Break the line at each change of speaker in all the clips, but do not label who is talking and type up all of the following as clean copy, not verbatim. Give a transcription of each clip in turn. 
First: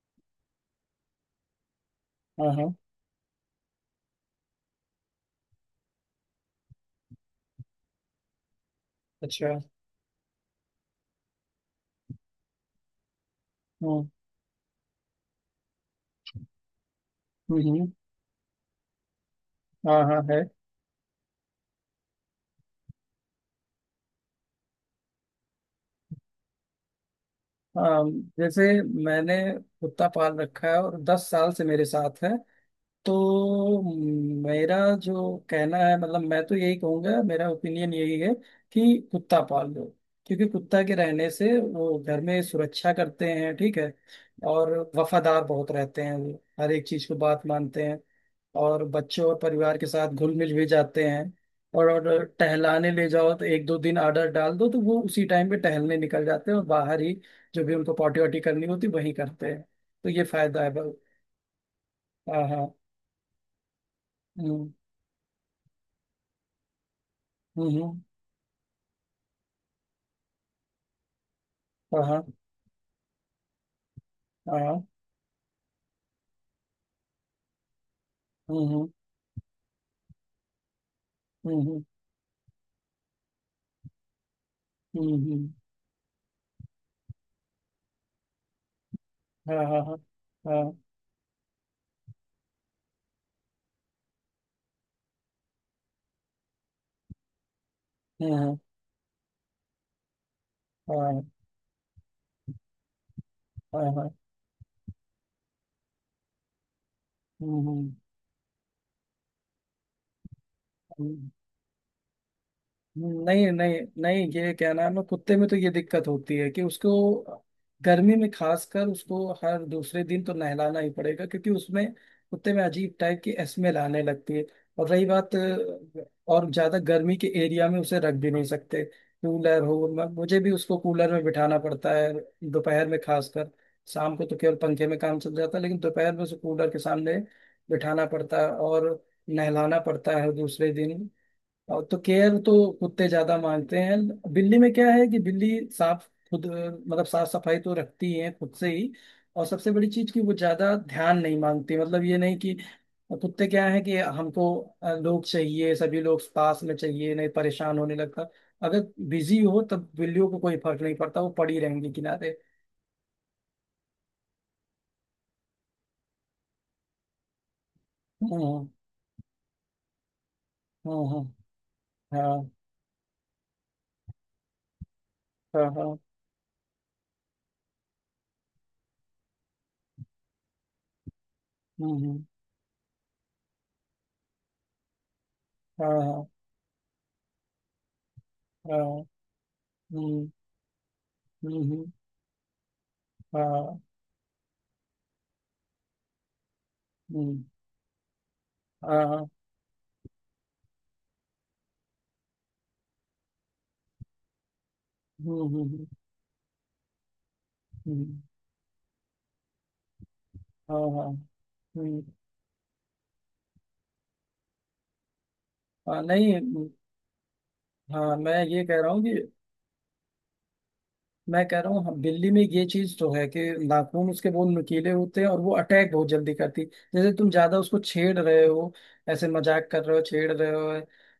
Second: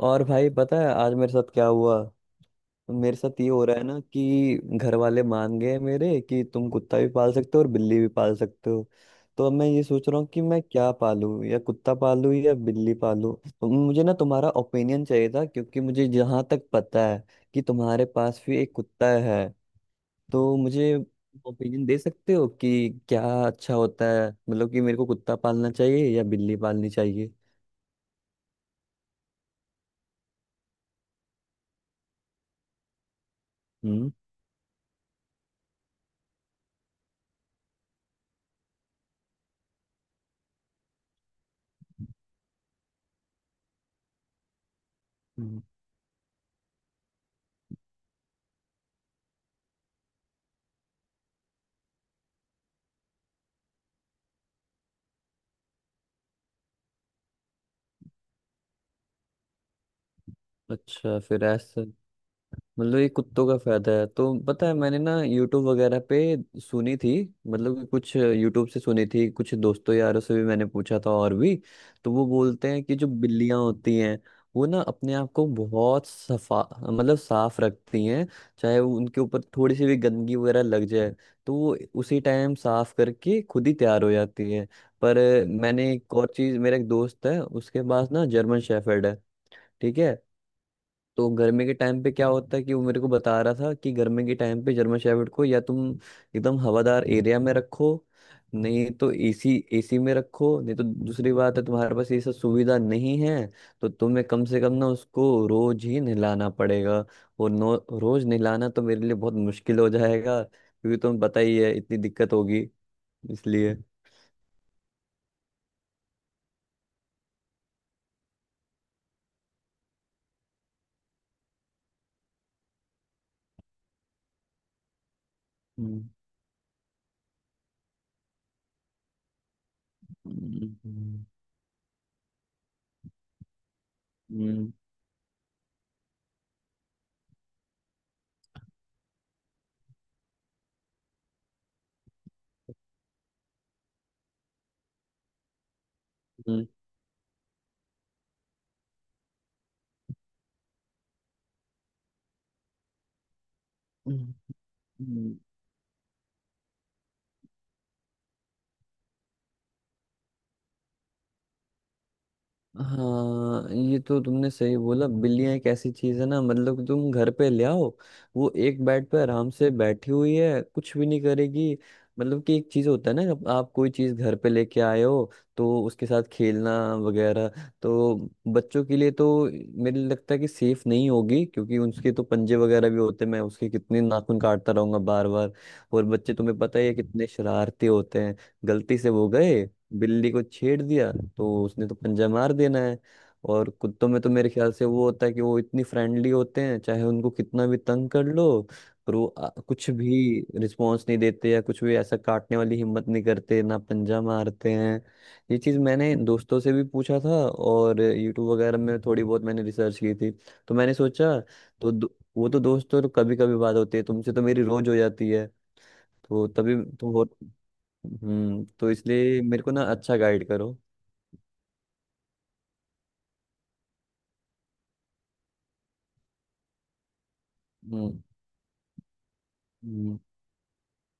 और भाई पता है आज मेरे साथ क्या हुआ।
हाँ हाँ।
मेरे साथ ये हो रहा है ना कि घर वाले मान गए मेरे कि तुम कुत्ता भी पाल सकते हो और बिल्ली भी पाल सकते हो। तो अब
अच्छा।
मैं ये सोच रहा हूँ कि मैं क्या पालूं या कुत्ता पालूं या बिल्ली पालूं। तो मुझे
हम्म,
ना तुम्हारा ओपिनियन चाहिए था क्योंकि मुझे जहाँ तक पता है कि
हम्म।
तुम्हारे पास भी एक कुत्ता है।
हाँ हाँ है।
तो मुझे ओपिनियन दे सकते हो कि क्या अच्छा होता है मतलब कि मेरे को कुत्ता पालना चाहिए या बिल्ली पालनी चाहिए।
अम, जैसे मैंने कुत्ता पाल रखा है और 10 साल से मेरे साथ है। तो
हम्म,
मेरा जो कहना है, मतलब मैं तो यही कहूंगा, मेरा ओपिनियन यही है कि कुत्ता पाल लो। क्योंकि कुत्ता के रहने से वो घर में सुरक्षा करते हैं, ठीक है। और वफादार
हम्म।
बहुत रहते हैं वो, हर एक चीज को बात मानते हैं। और बच्चों और परिवार के साथ घुल मिल भी जाते हैं। और टहलाने ले जाओ तो एक दो दिन आर्डर डाल दो तो वो उसी टाइम पे टहलने निकल जाते हैं, और बाहर ही जो भी उनको पॉटी वॉटी करनी होती वहीं करते हैं। तो ये फायदा है बहुत।
अच्छा फिर ऐसा।
हाँ हाँ।
मतलब ये कुत्तों का फायदा है तो पता
हम्म।
है मैंने ना यूट्यूब वगैरह पे सुनी थी। मतलब कि
हम्म।
कुछ यूट्यूब से सुनी थी कुछ दोस्तों यारों से भी मैंने पूछा था और भी।
हाँ
तो
हाँ
वो बोलते हैं कि जो बिल्लियां होती हैं वो ना
हाँ।
अपने आप को बहुत सफा मतलब साफ रखती हैं। चाहे
हम्म
वो उनके ऊपर थोड़ी सी भी गंदगी वगैरह लग जाए तो वो
हम्म
उसी टाइम साफ करके खुद ही तैयार हो जाती है। पर
हम्म।
मैंने एक और चीज मेरा एक दोस्त है उसके पास ना जर्मन शेफर्ड है।
हाँ हाँ
ठीक है।
हाँ
तो गर्मी के टाइम पे क्या होता है कि वो मेरे को बता रहा था कि गर्मी के टाइम पे जर्मन शेफर्ड को या तुम एकदम हवादार एरिया में रखो।
हाँ
नहीं तो एसी एसी में रखो नहीं तो
हाँ
दूसरी बात है तुम्हारे पास ये सब सुविधा नहीं है।
हाँ
तो
हाँ।
तुम्हें कम से कम ना उसको रोज ही नहलाना पड़ेगा और नो
हम्म।
रोज नहलाना तो मेरे लिए बहुत मुश्किल हो जाएगा क्योंकि तुम्हें पता ही है इतनी दिक्कत होगी।
नहीं
इसलिए।
नहीं नहीं, ये क्या नाम है, कुत्ते में तो ये दिक्कत होती है कि उसको गर्मी में, खासकर उसको हर दूसरे दिन तो नहलाना ही पड़ेगा क्योंकि उसमें, कुत्ते में अजीब टाइप की स्मेल आने लगती है। और रही बात,
हम्म,
और ज्यादा गर्मी के एरिया में उसे रख भी नहीं सकते। कूलर हो, मुझे भी उसको कूलर में
हम्म,
बिठाना पड़ता है, दोपहर में खासकर। शाम को तो
हम्म,
केवल
हम्म,
पंखे में काम चल जाता है, लेकिन दोपहर में उसे कूलर के सामने बिठाना पड़ता है, और नहलाना पड़ता है दूसरे दिन। और तो केयर तो कुत्ते ज्यादा मानते हैं। बिल्ली में क्या है कि बिल्ली साफ, खुद
हम्म,
मतलब साफ सफाई तो रखती है खुद से ही। और सबसे बड़ी चीज कि वो ज्यादा ध्यान नहीं मांगती, मतलब ये नहीं कि कुत्ते क्या है कि
हम्म,
हमको लोग
हम्म।
चाहिए, सभी लोग पास में चाहिए, नहीं परेशान होने लगता। अगर बिजी हो तब बिल्लियों को कोई फर्क नहीं पड़ता, वो पड़ी रहेंगी किनारे।
हाँ ये तो तुमने सही बोला बिल्लियां एक ऐसी चीज है ना मतलब तुम घर पे ले आओ वो
हम्म
एक बेड पे आराम से बैठी हुई है कुछ भी नहीं
हम्म।
करेगी। मतलब
हाँ
कि एक चीज होता है ना जब आप कोई चीज घर पे लेके आए हो
हाँ
तो
हाँ।
उसके साथ खेलना वगैरह। तो बच्चों के लिए तो मेरे लिए लगता है कि सेफ नहीं होगी क्योंकि उसके तो
हम्म।
पंजे वगैरह भी होते हैं मैं उसके कितने नाखून काटता रहूंगा बार बार।
हाँ
और
हाँ
बच्चे तुम्हें पता ही है कितने शरारती होते हैं
हाँ।
गलती से वो गए
हम्म
बिल्ली को छेड़ दिया तो उसने
हम्म।
तो पंजा मार देना है। और
हाँ।
कुत्तों में तो मेरे ख्याल से वो होता है कि वो इतनी फ्रेंडली होते हैं चाहे उनको
हम्म।
कितना भी तंग कर लो पर वो
हाँ।
कुछ भी रिस्पॉन्स नहीं देते या कुछ भी ऐसा काटने वाली हिम्मत नहीं करते ना पंजा मारते हैं।
हम्म
ये
हम्म,
चीज़
हम्म।
मैंने दोस्तों से भी पूछा था और
हम्म,
यूट्यूब वगैरह में थोड़ी बहुत मैंने रिसर्च की थी। तो
हाँ
मैंने
हाँ।
सोचा तो
हम्म,
दो- वो तो दोस्तों कभी कभी बात होती है तुमसे तो मेरी रोज हो जाती है
हाँ नहीं
तो
हम्म।
तभी तो हो।
हाँ मैं
हम्म।
ये कह
तो
रहा हूँ कि,
इसलिए मेरे को ना अच्छा गाइड करो।
मैं कह रहा हूँ, हम दिल्ली में ये चीज तो है कि नाखून उसके बहुत नुकीले होते हैं और वो अटैक बहुत जल्दी करती, जैसे तुम ज्यादा उसको
हम्म,
छेड़ रहे हो, ऐसे मजाक कर रहे हो,
हम्म,
छेड़ रहे हो।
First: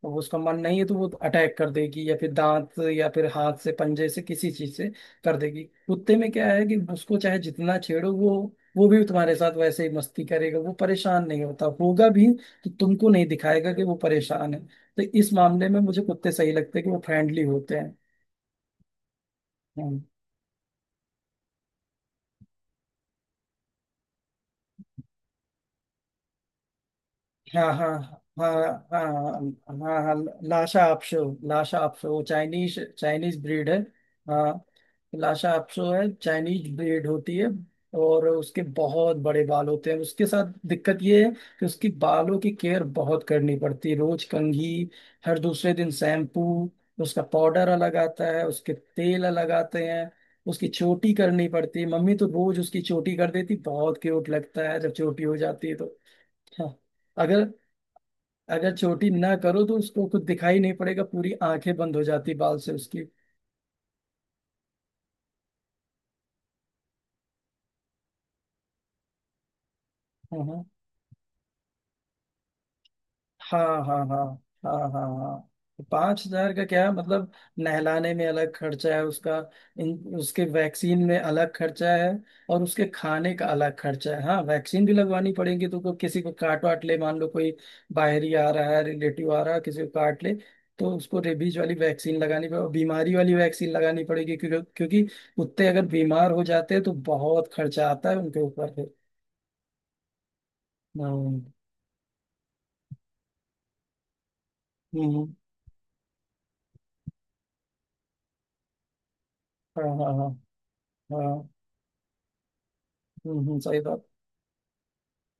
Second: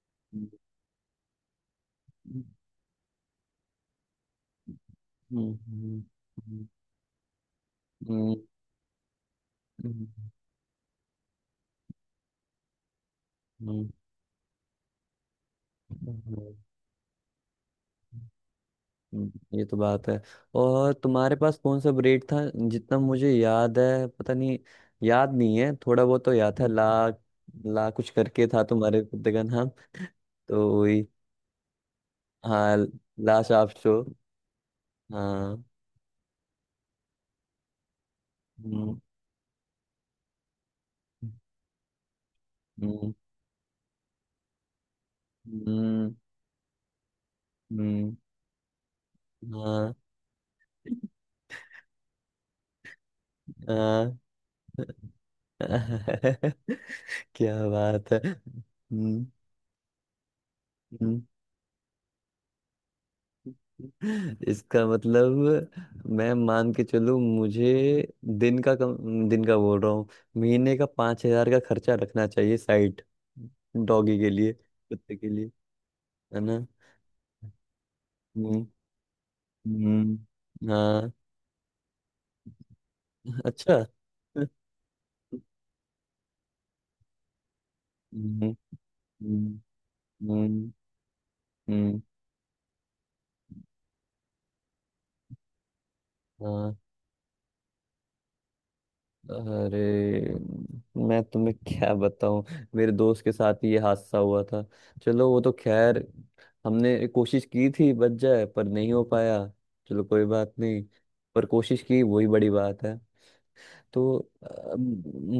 अब उसका
हम्म,
मन नहीं है तो वो अटैक कर देगी, या फिर दांत, या फिर हाथ से, पंजे से, किसी चीज से कर
हम्म,
देगी।
हम्म,
कुत्ते में क्या है
हम्म,
कि उसको चाहे जितना छेड़ो,
हम्म,
वो भी तुम्हारे साथ वैसे ही मस्ती करेगा, वो परेशान नहीं होता, होगा भी तो तुमको नहीं दिखाएगा कि
हम्म,
वो परेशान है। तो इस मामले में मुझे कुत्ते सही
हम्म,
लगते हैं कि वो फ्रेंडली होते
हम्म। ये तो
हैं।
बात है। और तुम्हारे पास कौन सा ब्रेड था जितना मुझे याद है पता नहीं याद नहीं है थोड़ा बहुत तो याद था ला
हाँ हाँ
ला कुछ करके
हाँ
था
हाँ
तुम्हारे कुत्ते का नाम।
हाँ हाँ हाँ।
तो
लाशा
वही
आपशो, लाशा आपशो वो
हाँ
चाइनीज चाइनीज
ला
ब्रीड
शाप
है।
शो
हाँ लाशा
हाँ।
आपशो है, चाइनीज ब्रीड होती है। और उसके
हम्म,
बहुत बड़े बाल होते हैं, उसके साथ दिक्कत ये है कि उसकी बालों की केयर
हम्म,
बहुत करनी पड़ती है, रोज कंघी, हर दूसरे दिन
हम्म,
शैम्पू, उसका पाउडर अलग
हम्म,
आता है, उसके तेल अलग आते
हाँ
हैं। उसकी चोटी करनी पड़ती है, मम्मी तो रोज उसकी चोटी कर देती, बहुत
हाँ।
क्यूट लगता है जब चोटी हो जाती है तो। हाँ। अगर
क्या बात है
अगर छोटी ना करो तो उसको कुछ दिखाई नहीं पड़ेगा,
हम्म।
पूरी आंखें बंद हो जाती बाल से उसकी।
हम्म। इसका मतलब मैं मान के चलूं मुझे दिन का बोल रहा हूँ
हाँ
महीने का 5,000 का खर्चा रखना चाहिए साइड
हाँ हाँ
डॉगी
हाँ
के लिए
हाँ हाँ
कुत्ते के
हाँ।
लिए
पांच
है
हजार का
ना।
क्या मतलब। नहलाने में अलग
हम्म,
खर्चा है उसका। इन
हम्म,
उसके वैक्सीन
हाँ
में अलग खर्चा है, और उसके खाने का अलग
अच्छा।
खर्चा है। हाँ वैक्सीन भी लगवानी पड़ेगी, तो किसी को काट वाट ले, मान लो कोई बाहरी आ
हम्म,
रहा है, रिलेटिव आ रहा है,
हम्म,
किसी को काट ले।
हम्म,
तो उसको रेबीज वाली
हम्म,
वैक्सीन लगानी पड़ेगी, बीमारी वाली वैक्सीन लगानी पड़ेगी, क्योंकि क्योंकि कुत्ते अगर बीमार हो जाते
हाँ।
हैं तो बहुत खर्चा आता है उनके ऊपर फिर।
अरे मैं
हम्म
तुम्हें क्या बताऊं मेरे दोस्त के साथ ही ये हादसा हुआ था।
हम्म,
चलो वो तो खैर हमने कोशिश की थी बच जाए पर नहीं हो पाया।
हाँ
चलो
हाँ
कोई
हाँ
बात नहीं पर
हाँ।
कोशिश की वही बड़ी बात है।
सही बात।
तो अब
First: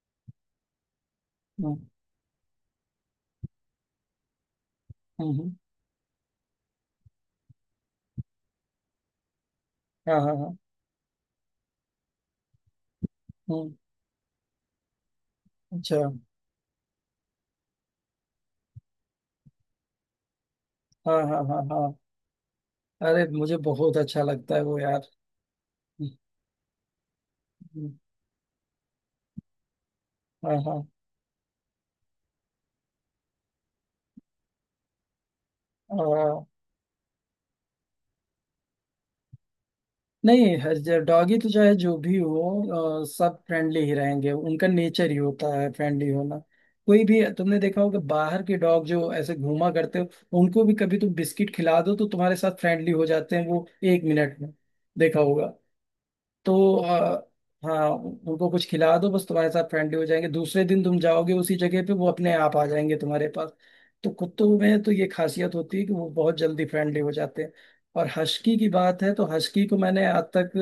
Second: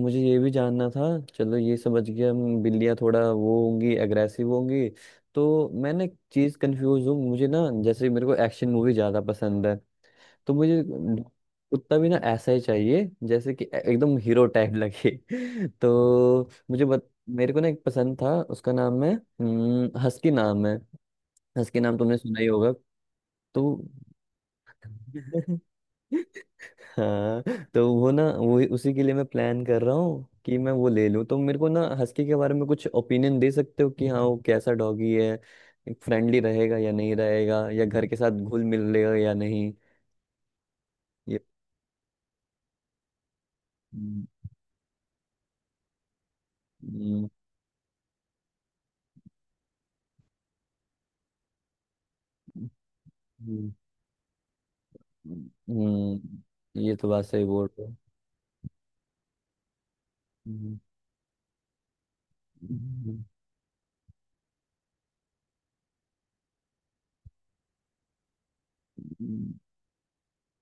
मुझे ये भी जानना था चलो
हम्म,
ये समझ गया हम बिल्लियाँ थोड़ा वो होंगी एग्रेसिव होंगी।
हम्म,
तो मैं ना एक चीज़ कंफ्यूज हूँ मुझे ना जैसे मेरे को एक्शन मूवी ज़्यादा पसंद है।
हाँ हाँ
तो
हाँ।
मुझे कुत्ता भी ना ऐसा ही चाहिए जैसे कि
हम्म,
एकदम हीरो टाइप लगे।
अच्छा।
तो मेरे को ना एक पसंद था उसका नाम है हस्की नाम है।
हाँ हाँ हाँ
हस्की
हाँ।
नाम तुमने सुना ही होगा
अरे मुझे
तो।
बहुत अच्छा लगता है वो यार।
हाँ।
हम्म,
तो वो ना वो उसी के लिए मैं प्लान कर रहा हूँ
हाँ
कि मैं
हाँ
वो ले लूँ तो मेरे को ना हस्की के बारे में कुछ ओपिनियन दे सकते हो कि हाँ वो कैसा डॉगी है फ्रेंडली
हाँ।
रहेगा या नहीं रहेगा या घर के साथ घुल मिल लेगा या नहीं।
नहीं, हर डॉगी
ये
तो चाहे जो भी हो सब फ्रेंडली ही
हम्म,
रहेंगे, उनका नेचर ही होता है फ्रेंडली होना। कोई भी, तुमने देखा होगा बाहर के डॉग जो ऐसे घूमा करते हो, उनको भी कभी तुम बिस्किट खिला दो तो तुम्हारे साथ फ्रेंडली हो जाते हैं वो,
हम्म,
1 मिनट में। देखा होगा। तो
हम्म, ये तो बात सही बोल रहे
हाँ
हो।
उनको कुछ खिला दो बस, तुम्हारे साथ फ्रेंडली हो जाएंगे, दूसरे दिन तुम जाओगे उसी जगह पे, वो अपने आप आ जाएंगे
हम्म।
तुम्हारे पास। तो कुत्तों में तो ये खासियत होती है कि वो बहुत जल्दी फ्रेंडली हो जाते हैं। और हस्की की बात है तो हस्की को मैंने आज तक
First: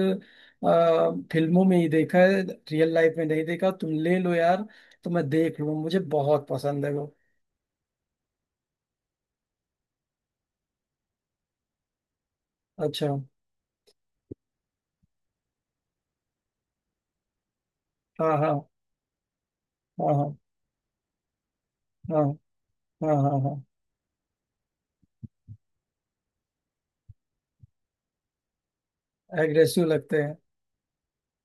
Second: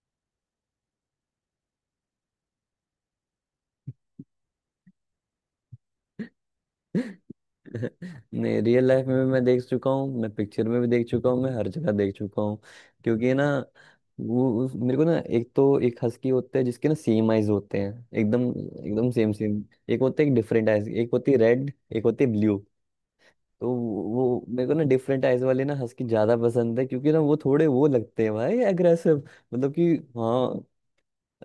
फिल्मों में ही देखा है, रियल लाइफ में नहीं देखा। तुम ले लो यार, तो मैं देख लूँ, मुझे बहुत पसंद है वो।
नहीं रियल लाइफ में भी मैं देख चुका हूँ मैं पिक्चर में भी देख चुका हूँ मैं हर जगह देख चुका हूँ
अच्छा।
क्योंकि ना मेरे को ना एक तो एक हस्की होता है जिसके ना सेम आइज होते हैं
हाँ
एकदम
हाँ
एकदम सेम सेम। एक
हाँ
होते हैं
हाँ
डिफरेंट आइज एक होती है रेड एक
हाँ
होती है ब्लू।
हाँ हाँ।
तो वो मेरे को ना डिफरेंट आइज वाले ना हस्की ज्यादा पसंद है क्योंकि ना वो थोड़े वो लगते हैं भाई अग्रेसिव
हाँ
मतलब
एग्रेसिव
कि
लगते हैं।
हाँ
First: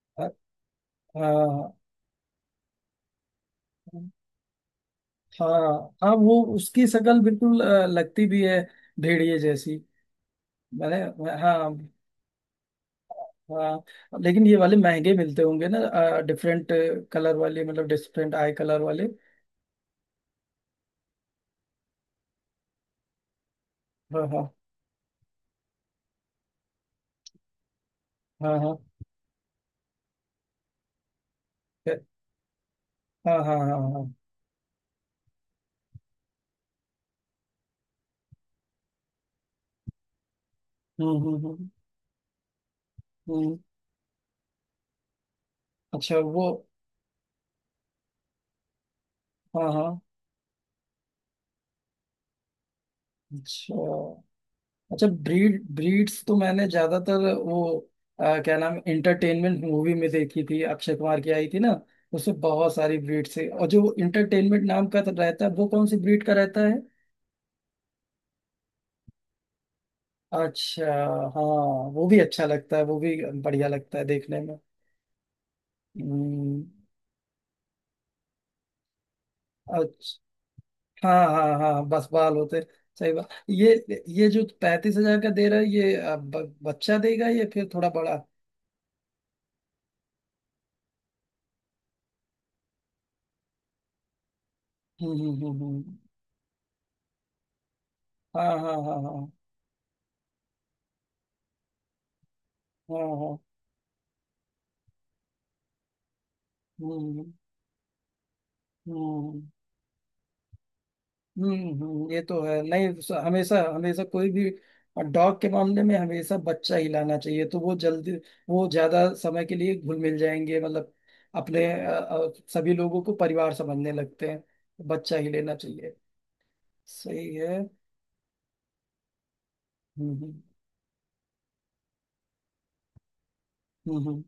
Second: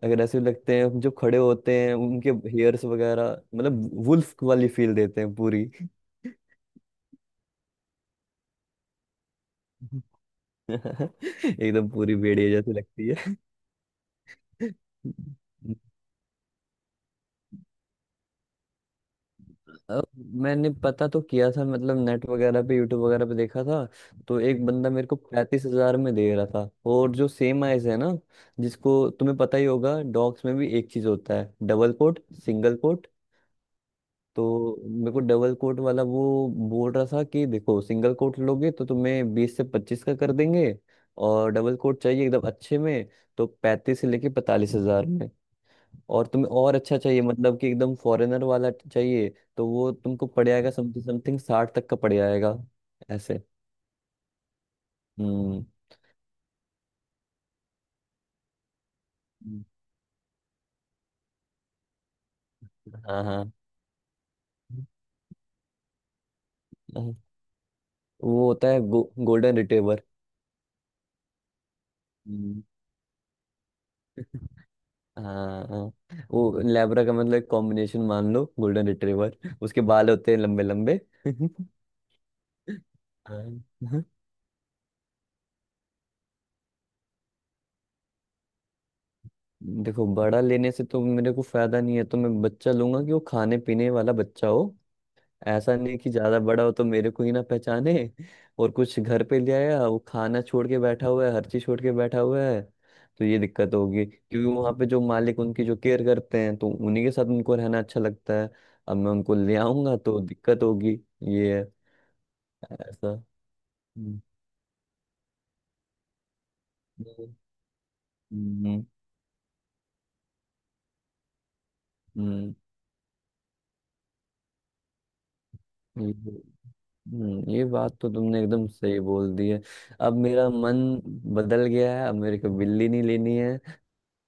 अगर ऐसे लगते हैं जो खड़े
हाँ
होते हैं उनके हेयर्स वगैरह मतलब
हाँ
वुल्फ वाली फील देते हैं
हाँ।
पूरी।
हाँ वो उसकी शक्ल बिल्कुल लगती भी है भेड़िए जैसी। मैंने। हाँ।
एकदम पूरी भेड़िया जैसी लगती है।
हाँ लेकिन ये वाले महंगे मिलते होंगे ना, डिफरेंट कलर वाले, मतलब डिफरेंट आई कलर वाले।
अब मैंने पता तो किया था मतलब नेट वगैरह पे यूट्यूब वगैरह पे देखा था
हाँ
तो
हाँ
एक बंदा मेरे को 35,000 में दे रहा था और जो सेम आइज है ना
हाँ हाँ
जिसको तुम्हें पता ही होगा डॉग्स में भी एक चीज होता है डबल कोट सिंगल कोट।
हाँ हाँ हाँ हाँ हाँ, हाँ।
तो मेरे को डबल कोट वाला वो बोल रहा था कि देखो सिंगल कोट लोगे तो तुम्हें 20 से 25 का कर देंगे
हम्म हम्म
और
हम्म
डबल कोट चाहिए एकदम अच्छे में तो
हम्म।
35 से लेके 45 हजार में
अच्छा
और
वो।
तुम्हें और अच्छा चाहिए मतलब कि एकदम फॉरेनर वाला चाहिए तो
हाँ
वो
हाँ।
तुमको पड़ जाएगा समथिंग समथिंग 60 तक का पड़ जाएगा ऐसे।
अच्छा, अच्छा ब्रीड
हम्म,
ब्रीड्स तो मैंने ज्यादातर वो क्या नाम, इंटरटेनमेंट मूवी में देखी थी, अक्षय कुमार की आई थी ना, उसमें बहुत सारी
हाँ,
ब्रीड्स है,
हाँ,
और जो इंटरटेनमेंट नाम का तो रहता है वो कौन सी ब्रीड का रहता है।
हाँ। वो होता है गोल्डन रिट्रीवर।
अच्छा। हाँ वो भी अच्छा लगता है, वो भी बढ़िया लगता है देखने में।
हाँ वो
हम्म।
लैब्रा का मतलब एक कॉम्बिनेशन मान लो गोल्डन रिट्रीवर उसके बाल होते
अच्छा
हैं लंबे लंबे।
हाँ हाँ हाँ बस बाल होते। सही बात
हाँ,
ये।
हाँ।
ये जो 35 हजार का दे रहा है ये बच्चा देगा या फिर थोड़ा बड़ा।
देखो बड़ा लेने से तो मेरे को फायदा नहीं है तो मैं बच्चा लूंगा कि वो खाने पीने वाला बच्चा हो।
हम्म हम्म हम्म
ऐसा
हम्म।
नहीं कि ज्यादा बड़ा हो तो मेरे को ही ना पहचाने
हाँ हाँ
और
हाँ
कुछ
हाँ
घर
हाँ
पे ले आया वो खाना छोड़ के बैठा हुआ है हर चीज छोड़ के बैठा हुआ है
हाँ हाँ,
तो ये
हाँ।
दिक्कत होगी क्योंकि वहां पे जो मालिक उनकी जो केयर करते हैं तो उन्हीं के साथ
हम्म
उनको रहना अच्छा लगता है अब मैं उनको
हम्म
ले आऊंगा तो दिक्कत होगी। ये है
ये तो है नहीं।
ऐसा।
हमेशा हमेशा
हम्म,
कोई भी डॉग के मामले में हमेशा बच्चा ही लाना
हम्म,
चाहिए, तो वो जल्दी, वो ज्यादा समय के लिए घुल मिल जाएंगे, मतलब अपने
हम्म,
सभी लोगों को परिवार समझने लगते हैं, बच्चा ही लेना चाहिए,
हम्म,
सही है।
ये बात तो तुमने एकदम सही बोल दी है। अब
हम्म हम्म
मेरा मन बदल गया है अब मेरे को बिल्ली नहीं लेनी है
हम्म,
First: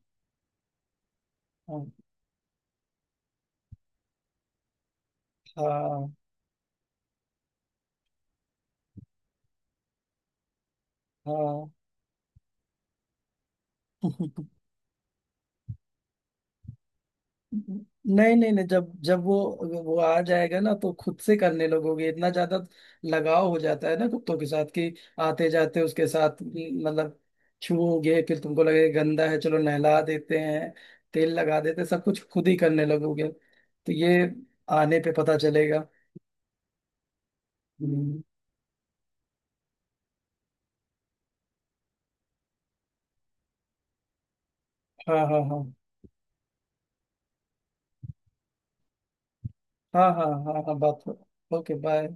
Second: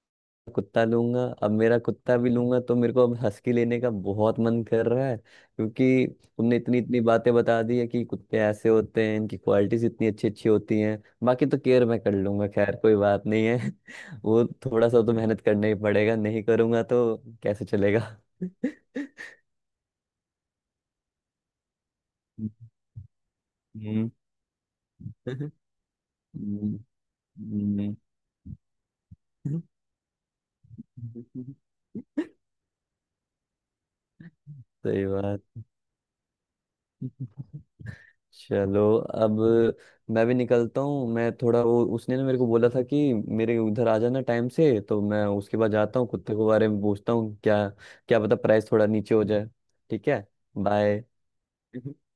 कुत्ता लूंगा अब मेरा
हम्म।
कुत्ता भी लूंगा तो मेरे को अब हस्की लेने का बहुत मन कर रहा है क्योंकि
हाँ
तुमने इतनी इतनी बातें बता दी है कि कुत्ते ऐसे होते हैं इनकी क्वालिटीज इतनी अच्छी अच्छी होती हैं बाकी तो
हाँ
केयर मैं कर लूंगा खैर कोई बात नहीं है।
हाँ
वो थोड़ा सा तो मेहनत करना ही पड़ेगा नहीं करूंगा तो कैसे चलेगा।
नहीं नहीं नहीं, जब जब वो आ जाएगा ना तो खुद से करने लगोगे, इतना ज्यादा लगाव हो जाता है ना
हम्म,
कुत्तों के साथ, कि आते
हम्म,
जाते उसके साथ, मतलब
हम्म,
छूओगे, फिर तुमको लगेगा गंदा है चलो
हम्म,
नहला देते हैं, तेल लगा देते हैं, सब कुछ खुद ही करने लगोगे, तो ये आने
सही
पे पता
बात।
चलेगा। हम्म,
चलो अब मैं भी निकलता हूँ मैं थोड़ा वो उसने ना मेरे को बोला था कि मेरे उधर आ जाना टाइम से तो
हाँ
मैं
हाँ
उसके
हाँ
बाद जाता हूँ कुत्ते के बारे में पूछता हूँ क्या क्या पता प्राइस थोड़ा नीचे हो जाए। ठीक
हाँ हाँ
है।
हाँ हाँ बात।
बाय।
Okay bye.